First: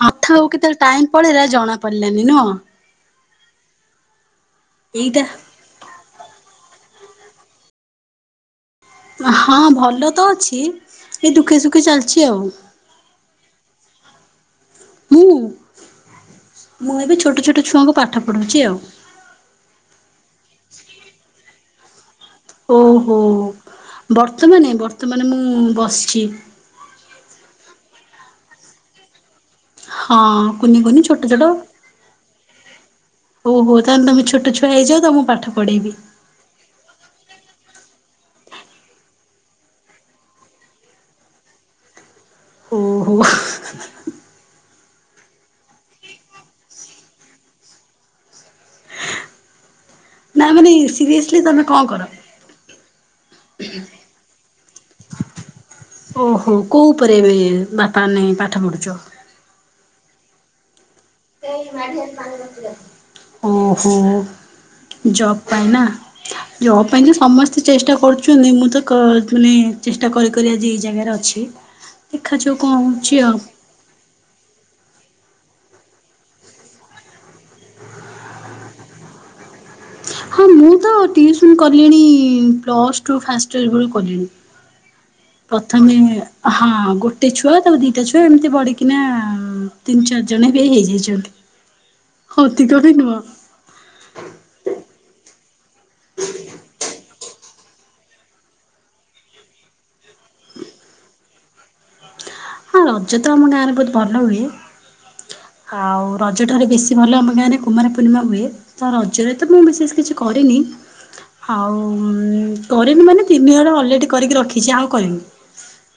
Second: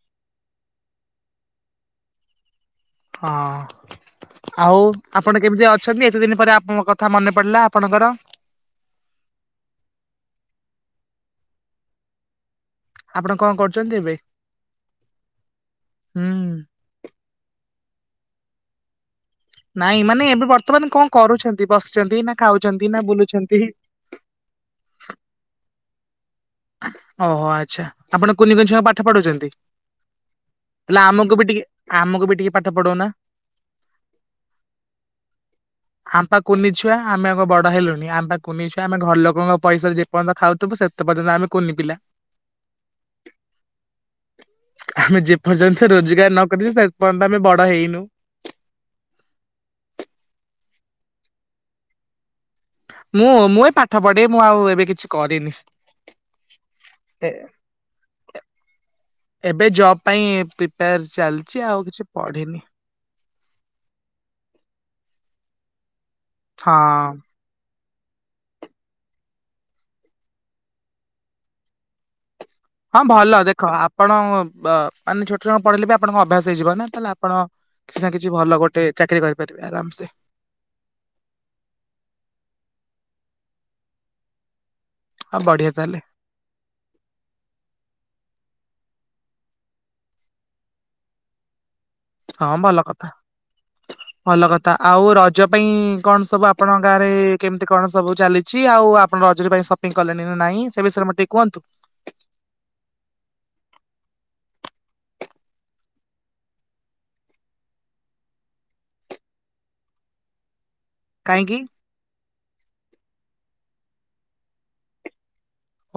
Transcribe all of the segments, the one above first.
ହଁ କଥାହୋଉ କେତେବେଳେ ଟାଇମ୍ ପଳେଇିଲା ଜଣା ପଡିଲାନି ନୁହଁ। ହଁ। ଆଉ ଏଇଟା ଆପଣ କେମିତି ଅଛନ୍ତି ଏତେ ଦିନ ପରେ ଆପଣଙ୍କ କଥା କଥା ମନେ ପଡିଲା ଆପଣଙ୍କର ହଁ ଭଲ ତ ଅଛି ଏ ଦୁଃଖେ ସୁଖେ ଚାଲିଛି ଆଉ। ଆପଣ କଣ କରୁଛନ୍ତି ଏବେ? ମୁଁ ହୁଁ ମୁଁ ଏବେ ଛୋଟ ଛୋଟ ଛୁଆଙ୍କୁ ପାଠ ପଢ଼ୁଛି ଆଉ ନାଇଁ ମାନେ ଏବେ ବର୍ତ୍ତମାନ କଣ କରୁଛନ୍ତି। ବସିଛନ୍ତି ନା। ଖାଉଛନ୍ତି ନା ଓହୋ ବୁଲୁଛନ୍ତି? ବର୍ତ୍ତମାନମାନେ ବର୍ତ୍ତମାନ ମୁଁ ବସିଛି। ଓହୋ ଆଚ୍ଛା ଆପଣ କୁନି କୋନିଙ୍ଗ ପାଠ ପଢ଼ୁଛନ୍ତି। ହଁ କୁନି କୁନି ଛୋଟ ଛଟ ଆମକୁ ବି ଟିକେ ପାଠ ପଢଉନା। ଓହୋ ତା ଏ। ତମେ ଛୋଟ ଛୁଆ ହେଇଯାଉ ତ ମୁଁ ପାଠ ପଢେଇବି। ଆମ ପା କୁନି ଛୁଆ ଆମେ ଆଙ୍କ ବଡ ହେଲୁଣି ଆମ ପା କୁନିଛୁ ଆମେ ଘର ଲୋକଙ୍କ ପଇସାାରେ ଯେ ପର୍ଯ୍ୟନ୍ତ ଖାଉଥିବୁ ସେତେ ପର୍ଯ୍ୟନ୍ତ ଆମେ କୁନି ପିଲା ଓହୋ ଆମେ ଯେପର୍ଯ୍ୟନ୍ତ ରୋଜଗାର ନ କରିଛୁ ସେ ପର୍ଯ୍ୟନ୍ତ ଆମେ ବଡ ହେଇନୁ। ସିରିଅସଲି ତମେ କଣ କର। ମୁଁ ମୁଁ ପାଠ ପଢେ ମୁଁ ଆଉ। ଏବେ କିଛି କରିନି। ଓହୋ କୋଉ ଉପରେ ଏବେ ବାପା ନେଇ ପାଠ ପଢୁଛ। ଏବେ ଜବ୍ ପାଇଁ ପ୍ରିପେୟାର। ଚାଲିଛି ଆଉ କିଛି ପଢିନି ହୁଁ ହୁଁ। ଜବ୍ ପାଇଁ ନା। ଯୋ ପାଇଁ ଯେ ହଁ। ସମସ୍ତେ। ଚେଷ୍ଟା କରୁଛୁ ମୁଁ ତ ମାନେ ଚେଷ୍ଟା କରି କରି ଆଜି ଏଇ ଜାଗାରେ ଅଛି। ଦେଖାଯାଉ କଣ ହଁ ହଉଛି ଆଉ। ଭଲ ଦେଖ ଆପଣ। ମାନେ ଛୋଟ ଜଣ ପଢେଇିଲେ ବି ଆପଣଙ୍କ ଅଭ୍ୟାସ ହେଇଯିବ ନା ତାହେଲେ ଆପଣ କିଛି ନା କିଛି ଭଲ ଗୋଟେ ଚାକିରି କରିପାରିବେ ଆରାମସ। ହଁ ମୁଁ ତ ଟିଉସନ କଲିଣି ପ୍ଲସ୍ ଟୁ ଫାଷ୍ଟ ୟର କଲିଣି। ଆଉ ବଢିଆ ପ୍ରଥମେ ତାହେଲେ ହଁ ଗୋଟେ ଛୁଆ ତାକୁ ଦିଟା ଛୁଆ ଏମିତି। ବଢିକିନା ତିନି ଚାରି ଜଣ ବି ହେଇଯାଇଛନ୍ତି। ହଁ ଅଧିକ ଭଲ ବି କଥା ନୁହଁ ଭଲ କଥା ଆଉ ର। ପାଇଁ କଣ ସବୁ ଆପଣଙ୍କ ଗାଁରେ। କେମିତି କଣ ସବୁ ଚାଲିଛି ଆଉ ଆପଣ ରଜୁରୀ ପାଇଁ ସପିଙ୍ଗ କଲେଣି ନା ନାହିଁ ସେ ବିଷୟରେ ମେ ଟିକେ କୁହନ୍ତୁ। ହଁ ରଜ ତ ଆମ ଗାଁରେ ବହୁତ ଭଲ ହୁଏ ଆଉ ରଜ ଠାରୁ ବେଶୀ ଭଲ ଆମ ଗାଁରେ କୁମାରୀ ପୂର୍ଣ୍ଣିମା ହୁଏ ତ ରଜରେ ତ ମୁଁ ବିଶେଷ କିଛି କରିନି। କାହିଁକି ଆଉ କରେନୁ ମାନେ। ତିନି ଗଟେ ଅଲରେଡ଼ି କରିକି ରଖିଛି ଆଉ କରିନି।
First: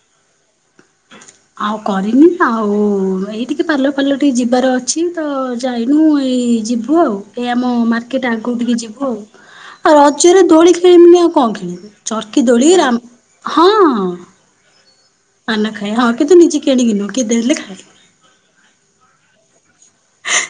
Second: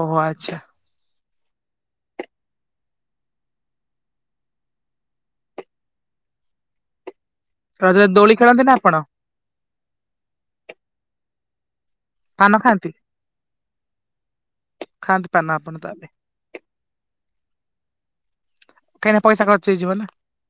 ଓୋ ଆଚ୍ଛା। ଆଉ କରିନି ଆଉ ଏଇ ଟିକେ ପାର୍ଲର ଫାର୍ଲର ଟିକେ ଯିବାର ଅଛି ତ ଯାଇନୁ ଏଇ ଯିବୁ ଆଉ। ଏଇ ଆମ ରଜରେ ମାର୍କେଟ ଦୋଳି ଆଗକୁ ଖେଳନ୍ତି ନା ଟିକେ ଆପଣ ଯିବୁ ଆଉ ଆଉ ରଜରେ ଦୋଳି ଖେଳିମନି ଆଉ କଣ ଖେ। [inaudible] ଚର୍କି ପାନ ଦୋଳି ଖାଆନ୍ତି ହଁ। ଖାଆନ୍ତି ପାନ ଆପଣ ଖାଇ ତାହେଲେ ହଁ କିନ୍ତୁ ନିଜେ କିଣିକି ନୁହେଁ। କିଏ ଦେଲେ ଖାଏ। କାଇନା ପଇସା ଖଚ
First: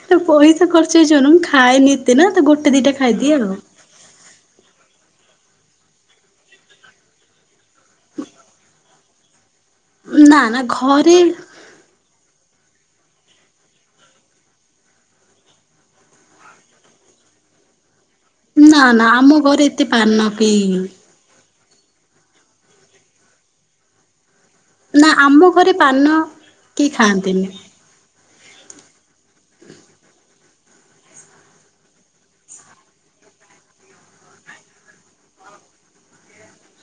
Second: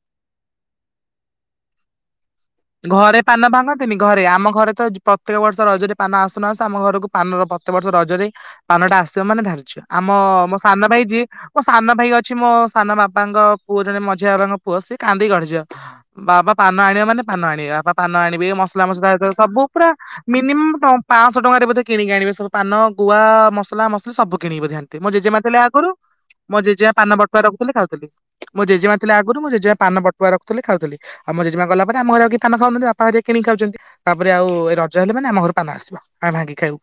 ତ ପଇସା ଖର୍ଚ୍ଚ ହେଇ ଖାଏ ନିତି ନା ତ ଗୋଟେ ଦିଟା ଘରେ ଖାଇଦିଏ ଆଉ। ପାନ ଭାଙ୍ଗନ୍ତିନି ଘରେ ଆମ ଘରେ ତ ପ୍ରତ୍ୟକ ବର୍ଷ ରଜରେ ପାନ ଆସୁନା ଆସ ଆମ ଘରକୁ ପାନର ପ କେତେ ବର୍ଷ ରଜରେ ପାନଟା ଆସି ସେମାନେ ଧାର ଆମ ନା ମୋ ନା ସାନ ଭାଇ ଘରେ ଯିଏ ମୋ ସାନ ଭାଇ ଅଛି ମୋ ସାନ ବାପାଙ୍କ ପୁଅ ଜଣେ ମଝିଆ ବାବାଙ୍କ ପୁଅ ସିଏ କାନ୍ଦି ଗଢିଯିବ ବାବା ପାନ ଆଣିବ ମାନେ ଧାନଆଣି ବା ପାନ ଆଣିବେ ନା ମସଲା ନା ଫସଲା ଆମ ହେଇ ସବୁ ଘରେ ଏତେ ପୁରା ପାନ ମିନିମମ୍ କେହି ପାଞ୍ଚଶହ ଟଙ୍କାରେ ବଧ କିଣିକି ଆଣିବେ ସବୁ ପାନ ଗୁଆ ମସଲା ମସଲି ସବୁ କିଣିବି ଥାଆନ୍ତି ନା ମୋ ଜେଜେମା ଆମ ଘରେ ଆଗରୁ ପାନ ମଁ କେହି ଜେଜେଆ ପାନ ବଟା ଖାଆନ୍ତିନି। ରଖୁଥିଲ ଖାଉଥିଲି। ମୋ ଜେମା ଥିଲା ଆଗରୁ ମୁଁ ଜେମା ପାନ ବଟୁଆ ରଖୁଥିଲ ଖାଉଥିଲ ଆଉ ମୋ ଜେମା ଗଲା ଆମ ଘରେ ଆ ପାନା ଖାଉହାନ୍ତି ବାପା ଘ କିଣି ଖାଉଛନ୍ତି ତାପରେ ଆଉ ରଜ ହେଲେ ମାନେ ଆମ ଘର ପାନ ଆସିବ ଆମେ ଭାଙ୍ଗିକି ଖାଇବୁ।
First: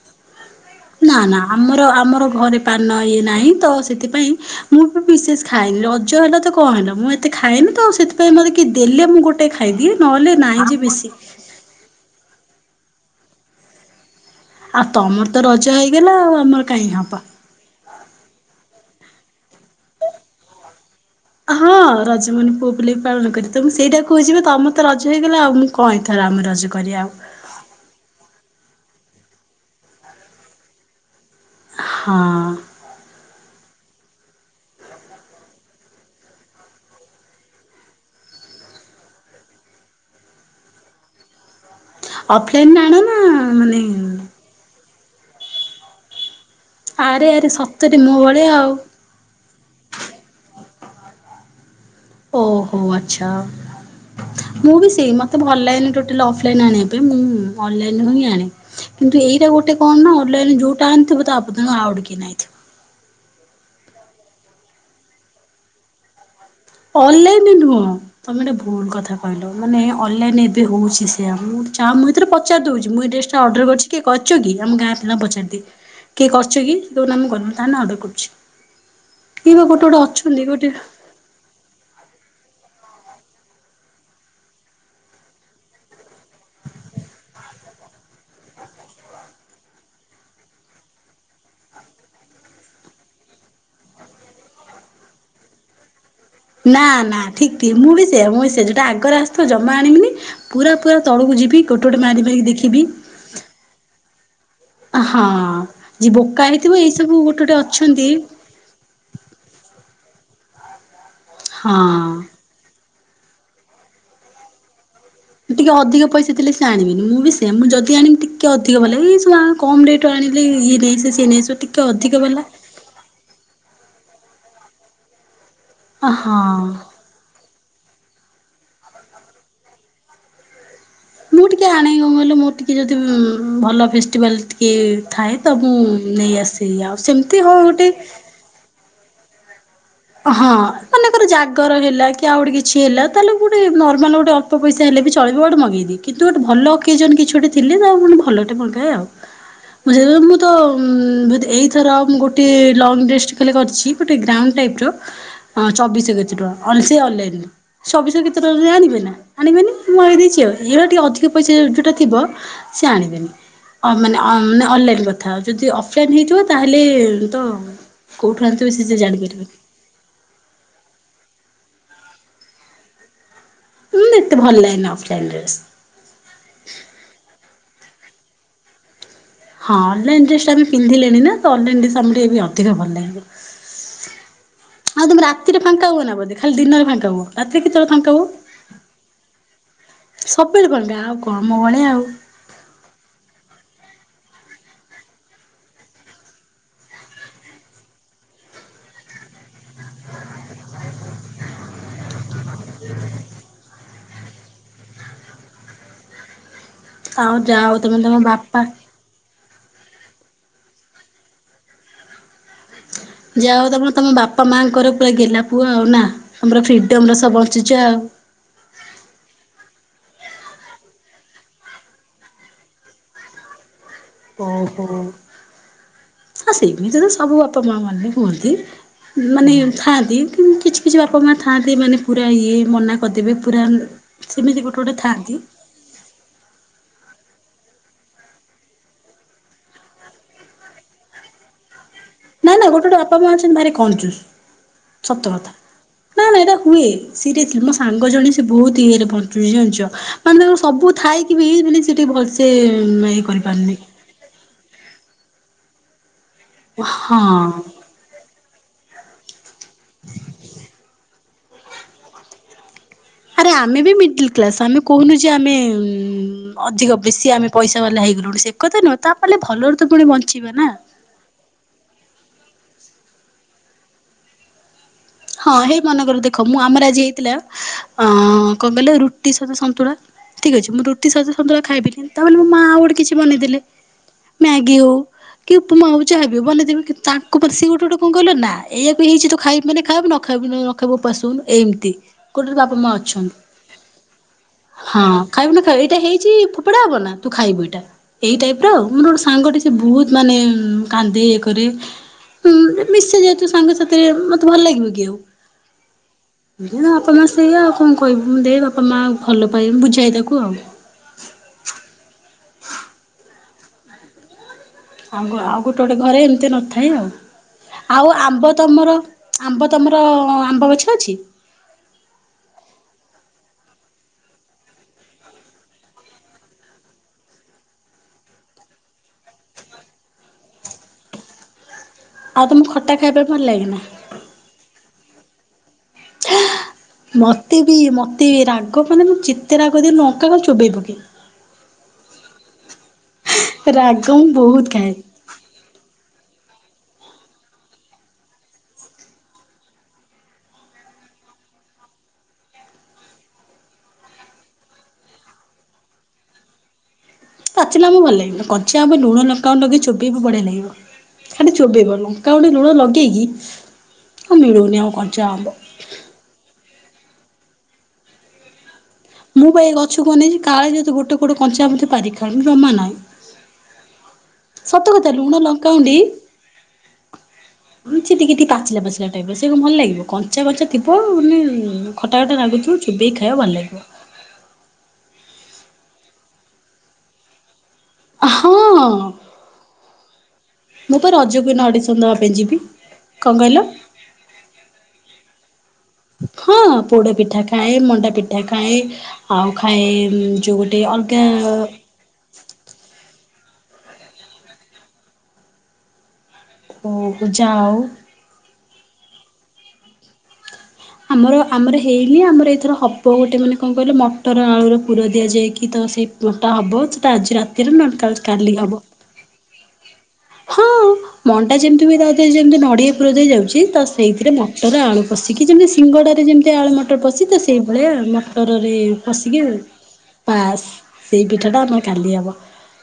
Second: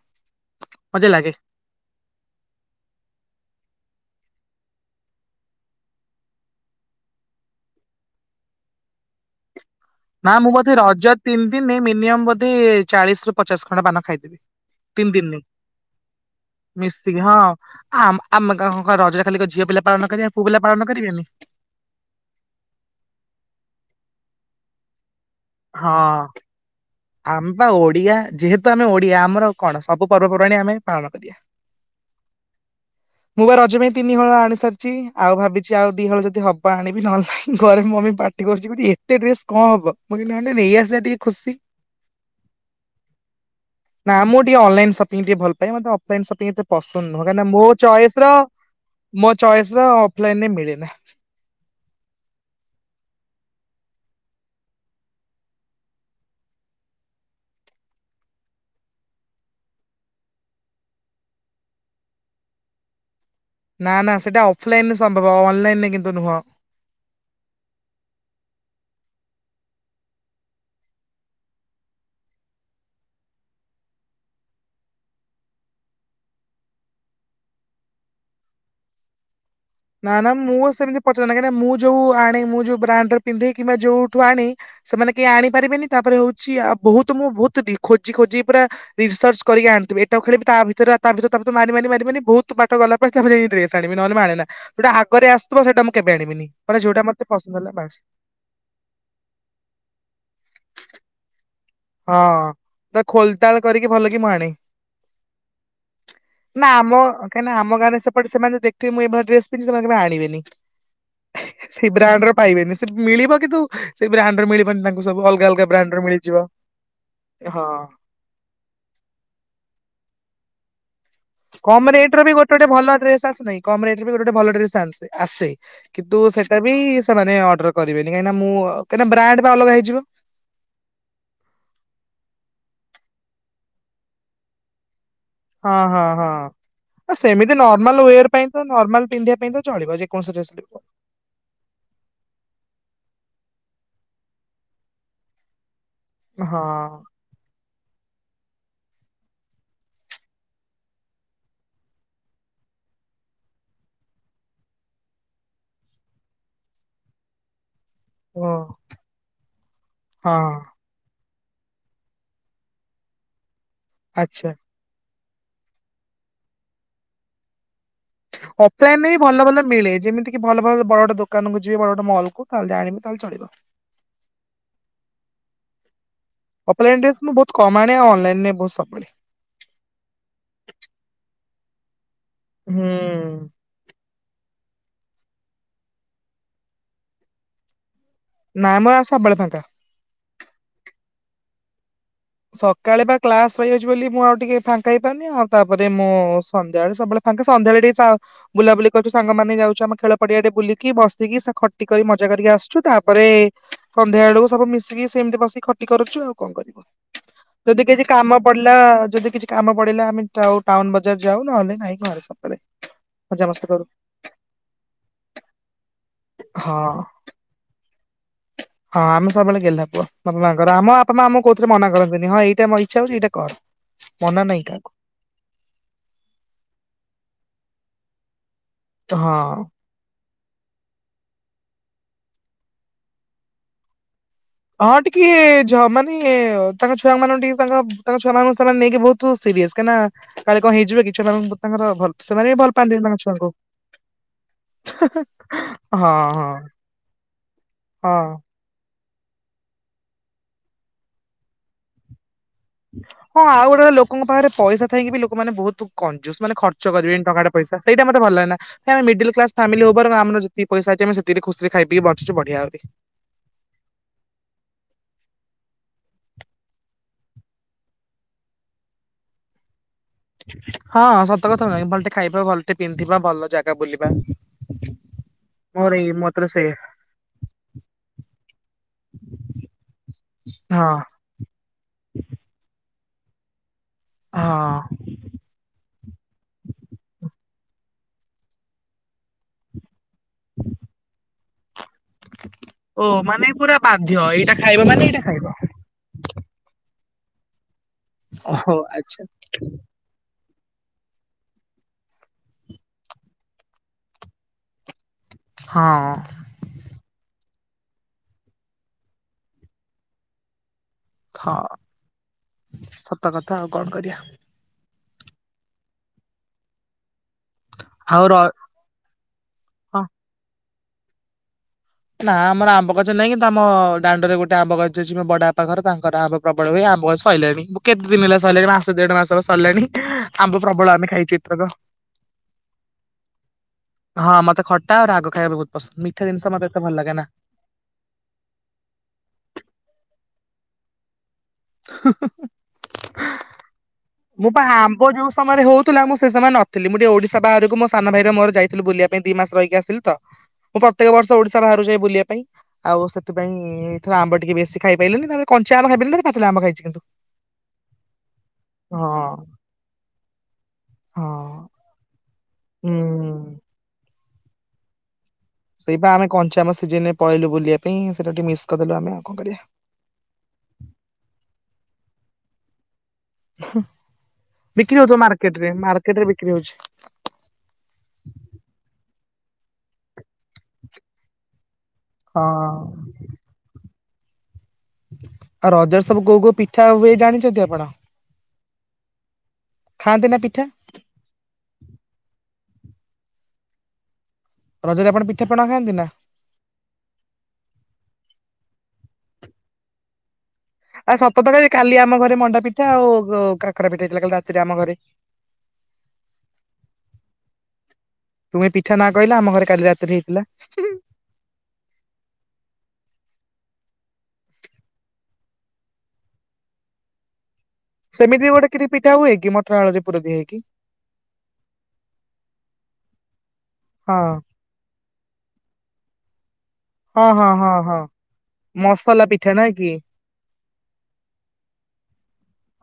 ମଜା ନା ଲାଗେ। ନା ଆମର ଆମର ଘରେ ପାନ ଇଏ ନାହିଁ ତ ସେଥିପାଇଁ ମୁଁ ବି ବିଶେଷ ଖାଇନି ରଜ ହେଲା ତ କଣ ହେଲା ମୁଁ ଏତେ ଖାଇଏନି ତ ସେଥିପାଇଁ ମତେ କି ଦେଲେ ମୁଁ ଗୋଟେ ଖାଇଦିଏ ନହେଲେ ନା ମୁଁ ନାହିଁ ବୋଧେ ଯେ ବେଶୀ ରଜ ତିନି ଦିନ ମିନିଅମ ଯ ଚାଳିଶ ରୁ ପଚାଶ ଖଣ୍ଡ ପାନ ଖାଇଦେବି। ଆଉ ତିନି ତମର ଦିନରେ ତ ରଜ ହେଇଗଲା ଆଉ ଆମର କାହିଁ ମିଶିକି ହବ। ହଁ। ଆମ ଆମେ ରଜରେ ଖାଲି ଝିଅ ପିଲା ପାଳନ କରିବେ ପୁଅ ପାଳନ କରିବେନି ହଁ ରଜ ମନ ପୁଅ ପୁଲା ବି ପାଳନ କରି ତ ମୁଁ ସେଇଟା କହୁଛିିବା ତମର ର ରଜ ହେଇଗଲା ଆଉ ମୁଁ କହିଥାଥିଲା ଆମେ ରଜ କରି ଆଉ। ଆମ ବା ଓଡିଆ ଯେହେତୁ ଆମେ ଓଡିଆ ଆମର କଣ ସବୁ ପର୍ବପର୍ବାଣି ଆମେ ପାଳନ କରିବା। ହଁ। ତିନିହଳ ଆଣି ସାରିଛି ଆଉ ଭାବିଛି ଆଉ ଦି ହଳ ଯଦି ହବ ଆଣିବି ନହେଲୋଇ ଘରେ ମମି ପାଟି କରୁଛିେ ଏତେ ଡ୍ରେସ କଣ ହବ ମୁଁ ନେଇ ଆସିବା ଟିକେ ଖୁସି। ଅଫଲାଇନରେ ଆଣ ନା ମାନେ ଟେ ଭଲ ପାଇ ଅଫଲାଇନ ସପି ପସନ୍ଦ ଆରେ ନୁହଁ କାହିଁକିନା ଆରେ ମୋ ସତରେ ମୋ ଚଏସ ର ଭଳିଆ ଆଉ ମୋ ଚଏସ ର ଅଫଲାଇନରେ ମିଳେ ନା। ଓହୋ ଆଛା ମୁଁ ବି ସେଇ ମତେ ଭଲ ଲନଟା ଅଫଲାଇନ ଆଣିବା ପାଇଁ ମୁଁ ଅନଲାଇନ ହିଁ ଆଣେ କିନ୍ତୁ ଏଇଟା ଗୋଟେ କଣ ନା ଅନଲନ ଯୋଉଟା ଆଣିଥିବ ତା ପର୍ଯ୍ୟନ୍ତ ଆଉ ଟଥିବ। ନା ନା ସେଇଟା ଅଫଲାଇନରେ ସମ୍ଭବ ଅନଲାଇନରେ କିନ୍ତୁ ନୁହଁ। ଅନଲାଇନରେ ନୁହଁ ତମେ ଗୋଟେ ଭଲ କଥା କହିଲ ମାନେ ଅନଲାଇନ ଏବେ ହଉଛି ସେୟଆ ମୁଁ ଚା ମୁଁ ଏରେ ପଚି ଦଉଛି ମୁଁ ଏ ଡ୍ରେସଟା ଅର୍ଡର କରିଛି କିଏ କରିଛ କି ଆମ ଗାଁ ପିଲା ପଚାରିଦି କିଏ କରିଛ କି ତାହନେ ଅଡର୍ର କରୁଛି। କିଏ ବା ଗୋଟେ ଗୋଟେ ନା ନା ଅଛନ୍ତି ମୂ ଗୋଟେ ସେମିତି ପଚ ମୁଁ ଯୋଉ ଆଣେ ମୁଁ ଯୋଉ ବ୍ରାଣ୍ଡରେ ପିନ୍ଧି କିମ୍ବା ଯୋଉଠୁ ଆଣେ ସେମାନେ କେହି ଆଣିପାରିବେନି ତାପରେ ହଉଛିଉ ବହୁତ ମୁଁ ବହୁତ ଖୋଜି ଖୋଜି ପୁରା ରିସର୍ଚ କରିକି ଆଣିଥିବି ଏଇଟା ଖେଳିବ ତା ଭିତରେ ତା ଭିତରେ ତାପରେ ମାରି ମାରି ମାରିବନି ବହୁତ ବାଟ ଗଲା ପରେ ତା ଯି ଡ୍ରେସ ଆଣିବି ନହେଲେ ଆଣେ ନା। ସେଉଟା ଆଗରେ ଆସିବ ସେଟା ମୁଁ ମାନେ ନା ଯୋଉଟା ନା ମତେ ପସନ୍ଦ ଠିକ ହେଲା ଠିକ ମୁଁ ବାସ୍ ବି ସେିଏ ମୁଁ ବି ସେିଏ ଯୋଟା ଆଗରେ ଆସଥ ଜମା ଆଣିବିନି ପୁରା ପୁରା ତଳକୁ ଯିବି। ଗୋଟେ ଗୋଟେ ମାରି ମାରିକି ଦେଖିବି ହଁ ଖୋଲତାଳ କରିକି ଭଲ କି ମୁଁ ଆଣେ ହଁ ଯିଏ ବୋକା ହେଇଥିବ ନା ଏଇ ଆମ ସବୁ ଗୋଟେ କାହିଁକି ଗୋଟେ ନା ଆମ ଗାଁରେ ଅଛନ୍ତି ସେପଟେ ସେମାନେ ଦେଖିବେ ମୁଁ ଏଇଳି ଡ୍ରେସ ପିନ୍ଧି ସେମାନେ କେ ଆଣିବେନି। ହଁ। ସେ ବ୍ରାଣ୍ଡ ର ପାଇବେନି ସେ ମିଳିବ କିନ୍ତୁ ସେ ବ୍ରାଣ୍ଡରେ ମିଳିବନି ତାଙ୍କ ଟିକେ ଅଧିକ ପଇସା ଥିଲେ ସେ ଆଣିବିନି ମୁଁ ବି ସେ ହଁ ମୁଁ ଯଦି ଆଣିକି ଟିକେ ଅଧିକ ଭଲ ଏଇୁ କଣ ଆଣିଲେ ଇଏ ସିଏ ନେଇଆସିବ ଟିକେ କମ ଅଧିକ ରେଟ ର ବି ବାଲା ଗୋଟେ ଗୋଟେଲ ଡ୍ରେସ ଆସନାହିଁ କମ ରେଟ୍ ବି ଗଟେ ଭଲ ଟନ୍ସ ଆସେ କିନ୍ତୁ ସେଟା ହଁ ବି ସେମାନେ ଅର୍ଡର କରି କହିଁ ମୁଁ ବ୍ର ଅଲଗା ହେଇଯ ମୁଁ ଟିକେ ଆଣେଇ କ କହିଲେ ମୋର ଟିକେ ଯଦି ଭଲ ଫେଷ୍ଟିଭାଲ ଟିକେ ଥାଏ ତ ହଁ ମୁଁ ହଁ ନେଇ ଆସେ ଆଉ ହଁ ହଁ ସେମିତି ଗୋଟେ ନର୍ମାଲ ୱର ପାଇଁ ତ ନର୍ମାଲ ପିନ୍ଧିବା ପାଇଁ ତ ଚଳିବ ଯେକୌଣସି ହଁ ଡ୍ରେସ ମାନେକର ଜାଗର ହେଲା କି ଆଉ ଗୋଟେ କିଛି ହେଲା ତାହେଲେ ଗୋଟେ ମାନ ଗୋଟେ ଅଳ୍ ପଇସ ହେଲେ ବି ଚଳିବ ଗୋେଗେଇଦି କିନ୍ତୁ ଗୋଟେ ହଁ ଭଲ ଓକେଜନ କିଛି ଗୋଟେ ଥିଲେ ନା ପୁଣି ଭଲଟେ ପଙ୍କାଏ ଆଉ ମୁଁ ସେଥିପାଇଁ ମୁଁ ତ ଏଇଥର ଆ ମୁଁ ଗୋଟେ ଲଙ୍ଗ୍ ଡ୍ରେଷ୍ଟ କଲେ କରିଛି ଗୋଟେ ଗ୍ରାଉଣ୍ଡ ଟାଇପ୍ର ହଁ ଚବିଶ କେତେ ଟଙ୍କା ଅ ଅନ [inaudible] ସବିଷ ଓ କେଷତେଟଳେରେ ଆଣିବେ ନା ଆଣିବେନି ମୁଁ ଆଇ ଦେଇଛି ହଁ ଆଉଇ ଟିକେ ଅଧିକ ପଇସା ଯେଉଁଟା ଥିବ ସେ ଆଣିବେନି ଅ ମାନେ ଆଚ୍ଛା ମେ ଅନଲାଇନ୍ କଥା ଥା ଯଦି ଅଫଲାଇନ୍ ହେଇଥିବ ତାହେଲେ ତ କୋଉଠୁ ଆଣିଥିବେ ସେ ସେ ଅଫ୍ଲାଇନ ରେ ବି ଭଲ ଜାଣିପାରିବେନି ଭଲ ମିଳେ ଯେମିତି କି ଭଲ ଭଲ ବଡ ଦୋକାନକୁ ଯିବି ବୋେ ମଲ କୁ ତାହେଲେ ଆଣିବି ତାହେଲେ ଚଳିବ ହୁଁ ଏତେ ଭଲ ଲାଗେନ ଅଫଲାଇନ କମାଣେଉ ଅନାଇନ ନେ ବହୁତ ସଳେ ହଁ ଅଲାଇଣ୍ଡ ୍ରେସ ଟାେ ପିନ୍ଧିଲେଣି ନା ତ ଅ [inaudible] ଟ ବି ଆଧିକ ଭଲଲେ ହୁଁ। ଆଉ ତମେ ରାତିରେ ଫାଙ୍କା ହୁବ ନା ବୋଧେ ଖାଲି ଦିନରେ ଫାଙ୍କ ହବ ରାତିରେ କେତେବେଳେ ଫାଙ୍କା ହବ ନାାଇଁ ମୁ ଆସ ବଳ ଫାଙ୍କା ସବୁବେଳେ ପଣ ଆଉ କଣ ମ ଭଳିଆ ଆଉ ସକାଳେ ବା କ୍ଲାସ ରହିଯାଉଛି ବୋଲି ମୁଁ ଆଉ ଟିକେ ଫାଙ୍କା ହେଇପାରୁନି ଆଉ ତାପରେ ମୁଁ ସନ୍ଧ୍ୟା ବେଳେ ସବୁବେଳେ ଫାଙ୍କା ସନ୍ଧ୍ୟାବେଳେ ଟିକେ ବୁଲାବୁଲି କରୁଛୁ ସାଙ୍ଗମାନୋନେ ଯାଉଛୁ ଆମ ଖେଳ ପଡିଆ ଟେ ବୁଲିକି ବସିକି ଖଟିିକ ମଜା କରିକି ଆସୁ ତାପରେ ସନ୍ଧ୍ୟା ବେଳକୁ ସବୁ ମିଶିକି ସେମିତି ବସିକି ଖଟି କରୁଛୁ ଆଉ କଣ କରିବ ଆଉ ଯାଅ ଯଦି ତମେ କିଛି ତମ କାମ ବାପା ପଡିଲା, ଯଦି କିଛି କାମ ପଡିଲା ଆମେ ଯାଉ ଟାଉନ ବଜାର ଯାଉ ନହେଲେ ନାହି ଘରେ ସବୁବେଳେ । ଯାହା ହଉ ତମେ ତମ ବାପା ମା ମାଙ୍କର ପୁରା ଗେଲ୍ହା ପୁଅ ଆଉ ନା, ତମର ହଁ। ଫ୍ରିଡମର ସହ ବଞ୍ଚିଛ ଆଉ । ହଁ ଆମେ ସବୁବେଳେ ଗେଲ୍ହା ପୁଅ, ବାପା ମା'ଆଙ୍କର ଆମ ବାପା ମା ଆମକୁ କୋଉଥିରେ ମନା କରନ୍ତିନି ହଁ ଏଇଟା ଆମ ଇଚ୍ଛା ହଉଛି ଏଇଟା କର । ଓହୋ, ଆ ସେମିତି ତ ସବୁ ବାପା ମା ମାନେ କୁହନ୍ତି, ମାନେ ହଁ। ଥାଆନ୍ତି, କିଛି କିଛି ବାପା ମା ଥାଆନ୍ତି ମାନେ ପୁରା ଇଏ ମନା କରିଦେବେ ପୁରା ସେମିତି ଗୋଟେ ଗୋଟେ ହଁ ଟିକେ ଥାଆନ୍ତି ଯଉ ମାନେ ତାଙ୍କ ଛୁଆ ମାନ ଟିକେ ତାଙ୍କ ତାଙ୍କ ଛୁଆ ମାନଙ୍କୁ ସେମାନେ ନେଇକି ବହୁତ ସିରିୟସ୍, କାହିନା କାଳେ କଣ ହେଇଯିବ କି ଛୁଆ ତାଙ୍କର ଭଲ ସେମାନେ ନା ବି ନା ଭଲ ଗୋଟେ ପାଆନ୍ତି ଗୋଟେ ତାଙ୍କ ବାପା ମା ଛୁଆଙ୍କୁ। ଅଛନ୍ତି ଭାରି କଞ୍ଜୁଶ ସତ କଥା, ହଁ ନା ନା ହଁ ଏଇଟା ହୁଏ ସିରିଏସଲି ମୋ ସାଙ୍ଗ ଜଣେ ହଁ। ସେ ବହୁତ ଇଏରେ ବଞ୍ଚ ବଞ୍ଜି ଜାଣିଛ, ମାନେ ତାଙ୍କର ସବୁ ଥାଇକି ବି ଏଭଳି [inaudible] ହଁ, ଆଉ ଗୋଟେ ଲୋକଙ୍କ ପାଖରେ ପଇସା ଥଇକି ବି ଲୋକମାନେ ବହୁତ [unintelligible] ଯୋଉ ସବୁମାନେ ଖର୍ଚ୍ଚ ହଁ କରିବେନି ଟଙ୍କାଟା ପଇସା ସେଇଟା ମତେ ଭଲ ଲାଗେନା । ଆମେ ମିଡିିଲ୍ କ୍ଲାସ ଫାମିଲି ଉପର ଆମର ଯେତିକି ପଇସା ଅଛି ଆମେ ସେତ ସେତିକି ଖୁସିରେ ଖାଇ ପିଇକି ବଞ୍ଚିଛୁ ବଢ଼ିଆ ଭାବେ। ଆରେ ଆମେ ବି ମିଡିଲ କ୍ଲାସ ଆମେ କହୁନୁ ଯେ ଆମେ ଉଁ ଅଧିକ ବେଶି ଆମେ ପଇସା ବାଲା ହେଇଗଲୁଣି ସେ କଥା ନୁହଁ ତାପାଳେ ଭଲରୁ ହଁ ସତ କଥା ନାଇ ଭଲଟା ଖାଇବା ଭଲ ଟେ ପିନ୍ଧିବା ଭଲ ଜାଗା ବୁଲିବା, ହଁ ହେଇ ମୋର ଏଇ ମନେକର ଦେଖ ମତରେ ମୁଁ ସେ ଆମର ଆଜି ହେଇଥିଲା ଆଁ କଣ କହିଲ ରୁଟି ସହିତ ସନ୍ତୁଳା ଠିକ ଅଛି ମୁଁ ହଁ ରୁଟି ସହିତ ସନ୍ତୁଳା ଖାଇପରିବିନି ତା ବୋଲି ମୋ ମା ଆଉ ଗୋଟେ କିଛି। ବନେଇଦଲେ । ମ୍ୟାଗି ହଉ ହଁ। କି ଉପମା ହଉ ଯହାବି ହଉ ବନେଇ ଦେବେ କିନ୍ତୁ ତାଙ୍କ ପରେ ସେ ଗୋଟେ । କଣ କଇଲ ନା ଏଇାଆକୁ ହେଇଛି ତୁ ଖାଇବୁ ମାନେ । ଖାଇବୁ ନଖାଇବୁ ନ -ନଖାଇବୁ ଓପାସ ଶୋଉନୁ ଏମିତି । କୋଟରେ ବାପା ମା ଓ ଅଛନ୍ତି ମାନେ ପୁରା ବାଧ୍ୟ ଏଇଟା ଖାଇବ ମାନେ ହଁ ଏଇଟା ଖାଇବ ଖାଇବୁ ନା ଖାଇବୁ ଏଇଟା ହେଇଛି ଫୋପଡା ହବ ନା । ତୁ ଖାଇବୁ ଏଇଟା । ଏଇ ଟାଇପ ର ଓହୋ ଆଉ ମୋର ଗୋଟେ ଆଚ୍ଛା ସାଙ୍ଗ ଟେ ସେ ବହୁତ ମାନେ । କାନ୍ଦେ ଇଏ କରେ ମିଶେ ଜେହେତୁ ସାଙ୍ଗ ସାଥିରେ ମ ତେ ଭଲ ଲାଗିବ କି ଆଉ ହଁ। । [unintelligible] ଆପଣ । ଦେ ଆଉ କଣ କହିବୁ ଦେ ବାପା ମାଆ ଭଲ ପାଇବୁ ବୁଝାଏ ତାକୁ ଆଉ । ହଁ ସତ କଥା ଆଉ କଣ କରିବା । ଆଉ ଗୋ ଆଉ ଗୋଟେ ଗୋଟେ ଘରେ ଏମିତି ନଥାଏ ଆଉ । ଆଉ ଆମ୍ବ ତମର ଆମ୍ବ ହଁ ତମର ଆମ୍ବ ବଛ ଅଛି। ନା ଆମର ଆମ୍ବ ଗଛ ନାହିଁ କିନ୍ତୁ ଆମ ଦାଣ୍ଡରେ ଗୋଟେ ଆମ୍ବ ଗଛ ଅଛି ମୋ ବଡା ପାଖରେ ତାଙ୍କର ଆମ୍ବ ପ୍ରବଳ ହୁଏ ଆମ୍ବ ଗଛ ସରିଲାଣି ମୁଁ କେତେ ଦିନ ହେଲା ସରିଲାଣି ମାସ ଦେଢ ମାସ ହେବ ସରିଲାଣି ଆମ୍ବ ପ୍ରବଳ ଆମେ ଖାଇଛୁ ଏଥରକ। ଆଉ ତମକୁ ଖଟା ଖାଇବା ପାଇଁ ଭଲ ଲାଗେ ନା? ହଁ ମତେ ଖଟା ଆଉ ରାଗ ଖାଇବା ବହୁତ ପସନ୍ଦ ମିଠା ଜିନିଷ ମତେ ଲାଗେ ନା। ମତେ ବି ମତେ ବି ରାଗ ମାନେ ମୁ ଚିତେ ରାଗ ଦ ଲଙ୍କା କଣ ଚୋବେେଇବି ବୋଗି ରାଗ ମୁଁ ମୋ ପା ବହୁତ ଖାଏ। ଆମ୍ବ ଯୋଉ ସମ--ୟରେ ହଉଥିଲା ମୁଁ ସେମାନେ ନଥିଲି ମୁଁ ଟିକେ ଓଡିଶା ବାହାରକୁ ମୋ ସାନ ଭାଇ ମୋର ଯାଇଥିଲି ବୁଲିବା ପାଇଁ ଦି ମାସ ରହିକି ଆିଲି ତ ମୁଁ ପ୍ରତ୍ୟେକ ବର୍ଷ ଓଡିଶା ବାହାରାରୁକୁ ଯାଇ ବୁଲିବା ପାଇଁ ଆଉ ସେଥିପାଇଁଇରେ ଆମ୍ବ ଟିକେ ବେଶୀ ଖାଇପାରିଲନି ତାେ କଞ୍ଚି ଆମ୍ବ ଖାଇ ପାରି ଖ ଆମ ଖାଇଛି କିନ୍ତୁ? ପାଚିଲା ଆମେ ଭଲ ଲାଗିବ କଞ୍ଚିଆ ଆମେ ହଁ। ଲୁଣ ଲଗା ଲଗେଇ ଚୋବେେଇବ ବଢିଆ ଲାଗିବ ହଁ ଖାଲି ଚୋବେେଇବନୁଁ। କାଉଟି ଲୁଣ ଲଗେଇକି ହୁଁ। ଆଉ ମିଳୁନି ଆଉ କଣଚ ଆମବ ସେଇପ ଆମେ କଞ୍ଚାମ ସିଜିନ ପଳଲୁ ବୁଲିବା ପାଇଁ ସେଟା ଟିକେ ମିଶ ମୁଁ ବା ଏଇ ଗଛକୁ ବନେଇଛି କାଳେ ଯଦତି ଗୋଟେ ଗୋଟେ କଞ୍ଚା ମତେ ପାରି ଖା ରମା ନହି। ହଁ ସତ କଥା ଲୁଣ ଲଙ୍କାଉଡି ବିକ୍ରି ହଉଛି। ସେ ଟେ ଟିକେ। ପାଚିଲା ପାଚିଲା ଟାଇପ ସେୁ ଭଲ ଲାଗ । କଣ କଚା କଚା ଥିବ ମାନେ ଖଟା ଖଟା ହଁ। ଲାଗୁଥିବ ଚୋବେଇକ ଖାଇବା ଭଲ ଲାଗିବ । ଆଉ ରଜ ସବୁ କୋଉ କୋଉ ପିଠା ହୁଏ ଜାଣିଛନ୍ତି ଆପଣ? ହଁ ଖାଆନ୍ତି ନା ପିଠା ମୁଁ ତ ରଜକୁ ନଡିସ ଦେବା ପାଇଁ ଯିବି । କଣ କହିଲ? ରଜଦପଣ ପିକର ହଁ ପୋଡା ପିଠା ଖାଏ ମଣ୍ଡା ପିଠା ଖାଏ । ଆଉ ଖାଏ ଯେଉଁ ଗୋଟେ ଆଉ ଅଲଗା ସତତକ କାଲି ଆମ ଘରେ ମଣ୍ଡା ପିଠା ଆଉ। ଉ କାକରା ପିଟେଇଥିଲା କାଲି ରାତିରେ ଆମ ଘରେ ଓ ଯାଅ ତୁମେ ପିଠା ନା କହିଲା ଆମ ଘରେ କାଲି ରାତିରେ ହେଇଥିଲା। ଆମର ଆମର ହେଇନି ଆମର ଏଇଥର ହବ ଗୋଟେ ମାନେ କଣ କହିଲେ ମଟର ଆଳୁ ର ପୁର ଦିଆଯାଇକି ତ ସେଇଟା ହବ ସେଟା ଆଜି ରାତି ସେମିତି କାଲି ଗୋଟେ ହବ କି ପିଠା ହୁଏ କି ମଟର ଆଳୁରେ ପୁର ଦିଆ ହେଇକି ହଁ ମଟା ଯେମିତି ବି ଦାଉ ଯେମତି ନଡିଆ ଦେଇ ଯାଉଛି। ହଁ ସେଇଥିରେ ମଟର ଆଳୁ ପଷିକି ସିଙ୍ଗଡାରେ ଯେମିତି ସେ ଆଳୁ ମଟର ପଶି ହଁ ତ ହଁ ହଁ ସେଇଭଳି ହଁ। ମଟରରେ ମସଲା ପଶିକି ପିଠା ନାଇଁ କି? ପାସ୍ ସେଇ ପିଠା ଟା ଆମର କାଲି ହବ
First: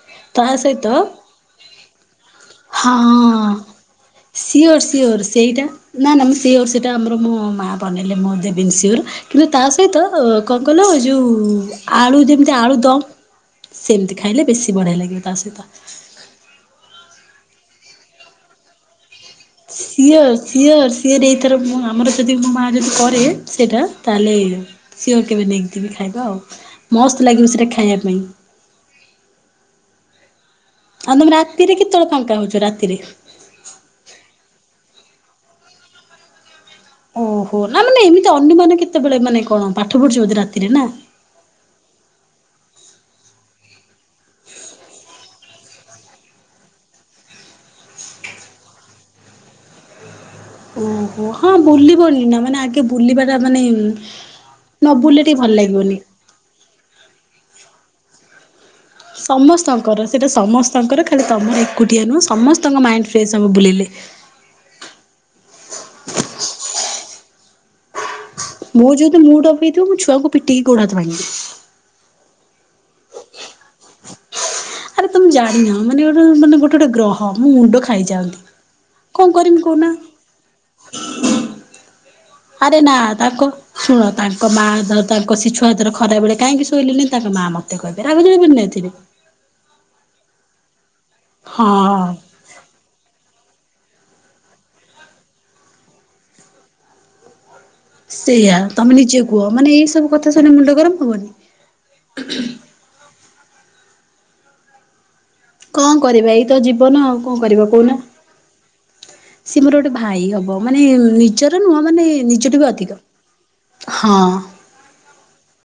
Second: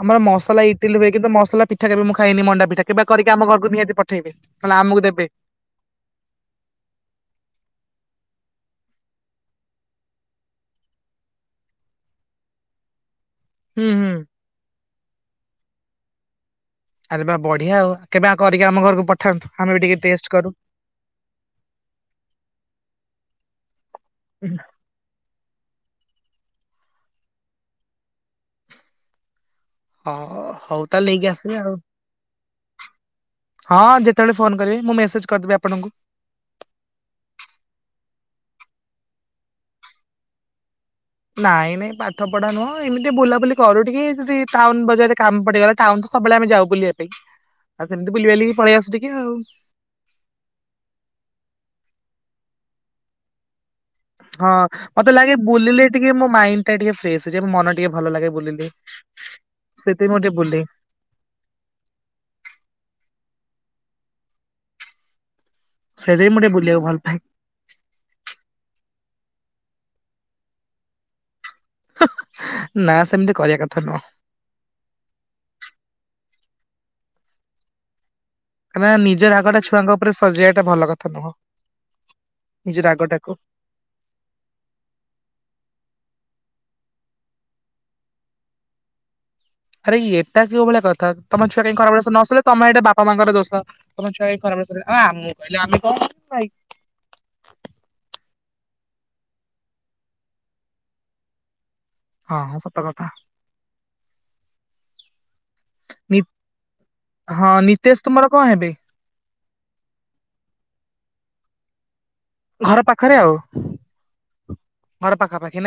ଆମର ତା ମସଲା ସହିତ ଇଟିଲି ହୁଏ କିନ୍ତୁ ମସଲା ପିଠା କେବେ ମୁଁ ଖାଇନି ମଣ୍ଡା ପିଠା କେବେ କରିକି ଆମ ହଁ ଘରକୁ ନିହାତି ପଠେଇବେ। ନହେଲେ ସିଓର ଆମକୁ ସିଓର ଦେବେ ସେଇଟା ନା ନା ମୁଁ ଓର ସେଇଟା ଆମର ବନେଇଲେ ମୁଁ ଦେବନ ସର କିନ୍ତୁ ତା ସହିତ କଣ କିଲ ଯୋଉ ଆଳୁ ଯେମିତି ଆଳୁ ଦମ ହୁଁ ହୁଁ ସେମିତି ଖାଇଲେ ବେଶୀ ବଢିଆ ଲାଗିବ ତା ସହିତ ଆରେ ବା ବଢିଆ ଆଉ କେବେ କରିକି ଆମ ଘରକୁ ପଠାନ୍ତୁ ଆମେ ବି ଟିକେ ଟେଷ୍ଟ ସିଓର କରୁ। ସିଓର ସିଏର ଏଇଥର ମୁଁ ଆମର ଯଦି ମୋ ମାଆ ଯଦି କରେ ସେଇଟା ତାହଲେ ସିଓ କେବେନିଙ୍ଗ ଖାଇବା ଆଉ ମସ୍ତ ଲାଗିବ ସେଟା ଖାଇବା ପାଇଁ ହଁ। ହଉ ତାହେଲେ ଆଉ ନେଇକି ତମେ ଆସିବି ଆଉ ରାତିରେ କେତେବେଳେ ଫାଙ୍କା ହଉଛ ରାତିରେ? ହଁ ଯେତେବେଳେ ଫୋନ କରିବି ମୁଁ ମେସେଜ କରିଦେବବେ ଆପଣଙ୍କୁ ଓହୋ ନା ମାନେ ଏମିତି ଅନ୍ୟମାନେ କେତେବେଳେ ମାନେ କଣ ପାଠ ପଢୁିବ ବଧ ରାତିରେ ନା? ନାଇଁ ନାଇଁ ପାଠ ପଢା ନୁହଁ ଏମିତି ବୁଲାବୁଲି କରୁ ଟିକେ ଯଦି ଟାଉନ ବଜାରରେ କାମ ପଡିଗଲା ଟାଉନ ତ ସବୁବେଳେ ଆମେ ଯାଉ ବୁଲିବା ପାଇଁ ଆଉ ସେମିତି ବୁଲିବା ପଳେଇ ଆସୁ ଟିକେ ଆଉ ଓହୋ ହଁ ବୁଲିବ ନିନା ମାନେ ଆଗେ ବୁଲିବା ତା ମାନେ ହଁ ନ ମତେ ବୁଲିଲେ ଲାଗେ ଟିକେ ଭଲ ବୁଲିଲେ ଲାଗିବନି। ଟିକେ ମୋ ମାଇଣ୍ଡ ଟା ଟିକେ ଫ୍ରେଶ ହେଇଯ ମନ ଟା ଟିକେ ଭଲ ଲାଗେ ବୁଲିଲେ ସମସ୍ତଙ୍କର ସେଥିପାଇଁ ମୁଁ ସେଇଟା ଟିକେ ବୁଲେ ସମସ୍ତଙ୍କର ଖାଲି ତମର ଏକୁଟିଆ ନୁହେଁ ସମସ୍ତଙ୍କ ମାଇଣ୍ଡ ସେ ସବୁ ବୁଲିଲି ସେଟ ମୁୋଟେ ବୁଲିବାକୁ ଭଲ ପାଏ ମୋର ଯେହେତୁ ମୁଡ଼ ଅପ ହେଇଥିବ ମୁଁ ଛୁଆକୁ ପିଟିକି ଗୋଡ଼ ହାତ ଭାଙ୍ଗିଦେବି ହଁ ନା ସେମିତି କରିବା କଥା ନୁହଁ। ଆରେ ତମେ ଜାଣିନ ମାନେ ଗୋଟେ ମାନେ ଗୋଟେ ଗୋଟେ ଗ୍ରହ ମୁଁ ମୁଣ୍ଡ ଖାଇଯାନ୍ତି। କାଁକ ନା ନିଜର ରାଗଟା ଛୁଆଙ୍କ ଉପରେ ସଜେଇବା ଟା ଭଲ କଥା ନୁହଁ ନିଜ ଆରେ ନା ରାଗଟାକୁ ତାଙ୍କ ଶୁଣ ତାଙ୍କ ମାର ତାଙ୍କ ଶିଶୁଆ ହାତାର ଖରା ବେଳେ କାହିଁକି? ଶୋଇି ତାଙ୍କ ମା ମତେ କହିବେ ରାଗ ନେଇାଇଥିବେ ଆରେ ଏଟା କେଉ ଭଳିଆ କଥା ତମ ଛୁଆ କହି ଖରା ହଁ ବଳେ ନଲେ ତମ ଏଟା ବାପା ମାଙ୍କର ଦୋଷ ତମ ଛୁଆ ଖରାପିଲ ମୁଁ କହିଲି ଆମେ କଣ ଭାଇ ସେଇଆା ତମେ ନିଜେ କୁହ ମାନେ ଏଇ ସବୁ କଥା ଶୁଣେ ମୁଣ୍ଡ ଗରମ ହବନି। ହଁ ହଁ ସତ କଥା କଣ କରିବା ଏଇ ତ ଜୀବନ ଆ କଣ ହଁ କରିବା କହୁନ ନିତେଶ ତୁମର କଣ ହେବେ ସିଏ ମୋର ଗୋଟେ ଭାଇ ହବ ମାନେ ନିଜର ନୁହଁ ମାନେ ନିଜଠୁ ବି ଘର ଅଧିକ ପାଖରେ ଆଉ ହଁ ଘର ପାଖାପାଖି ନା?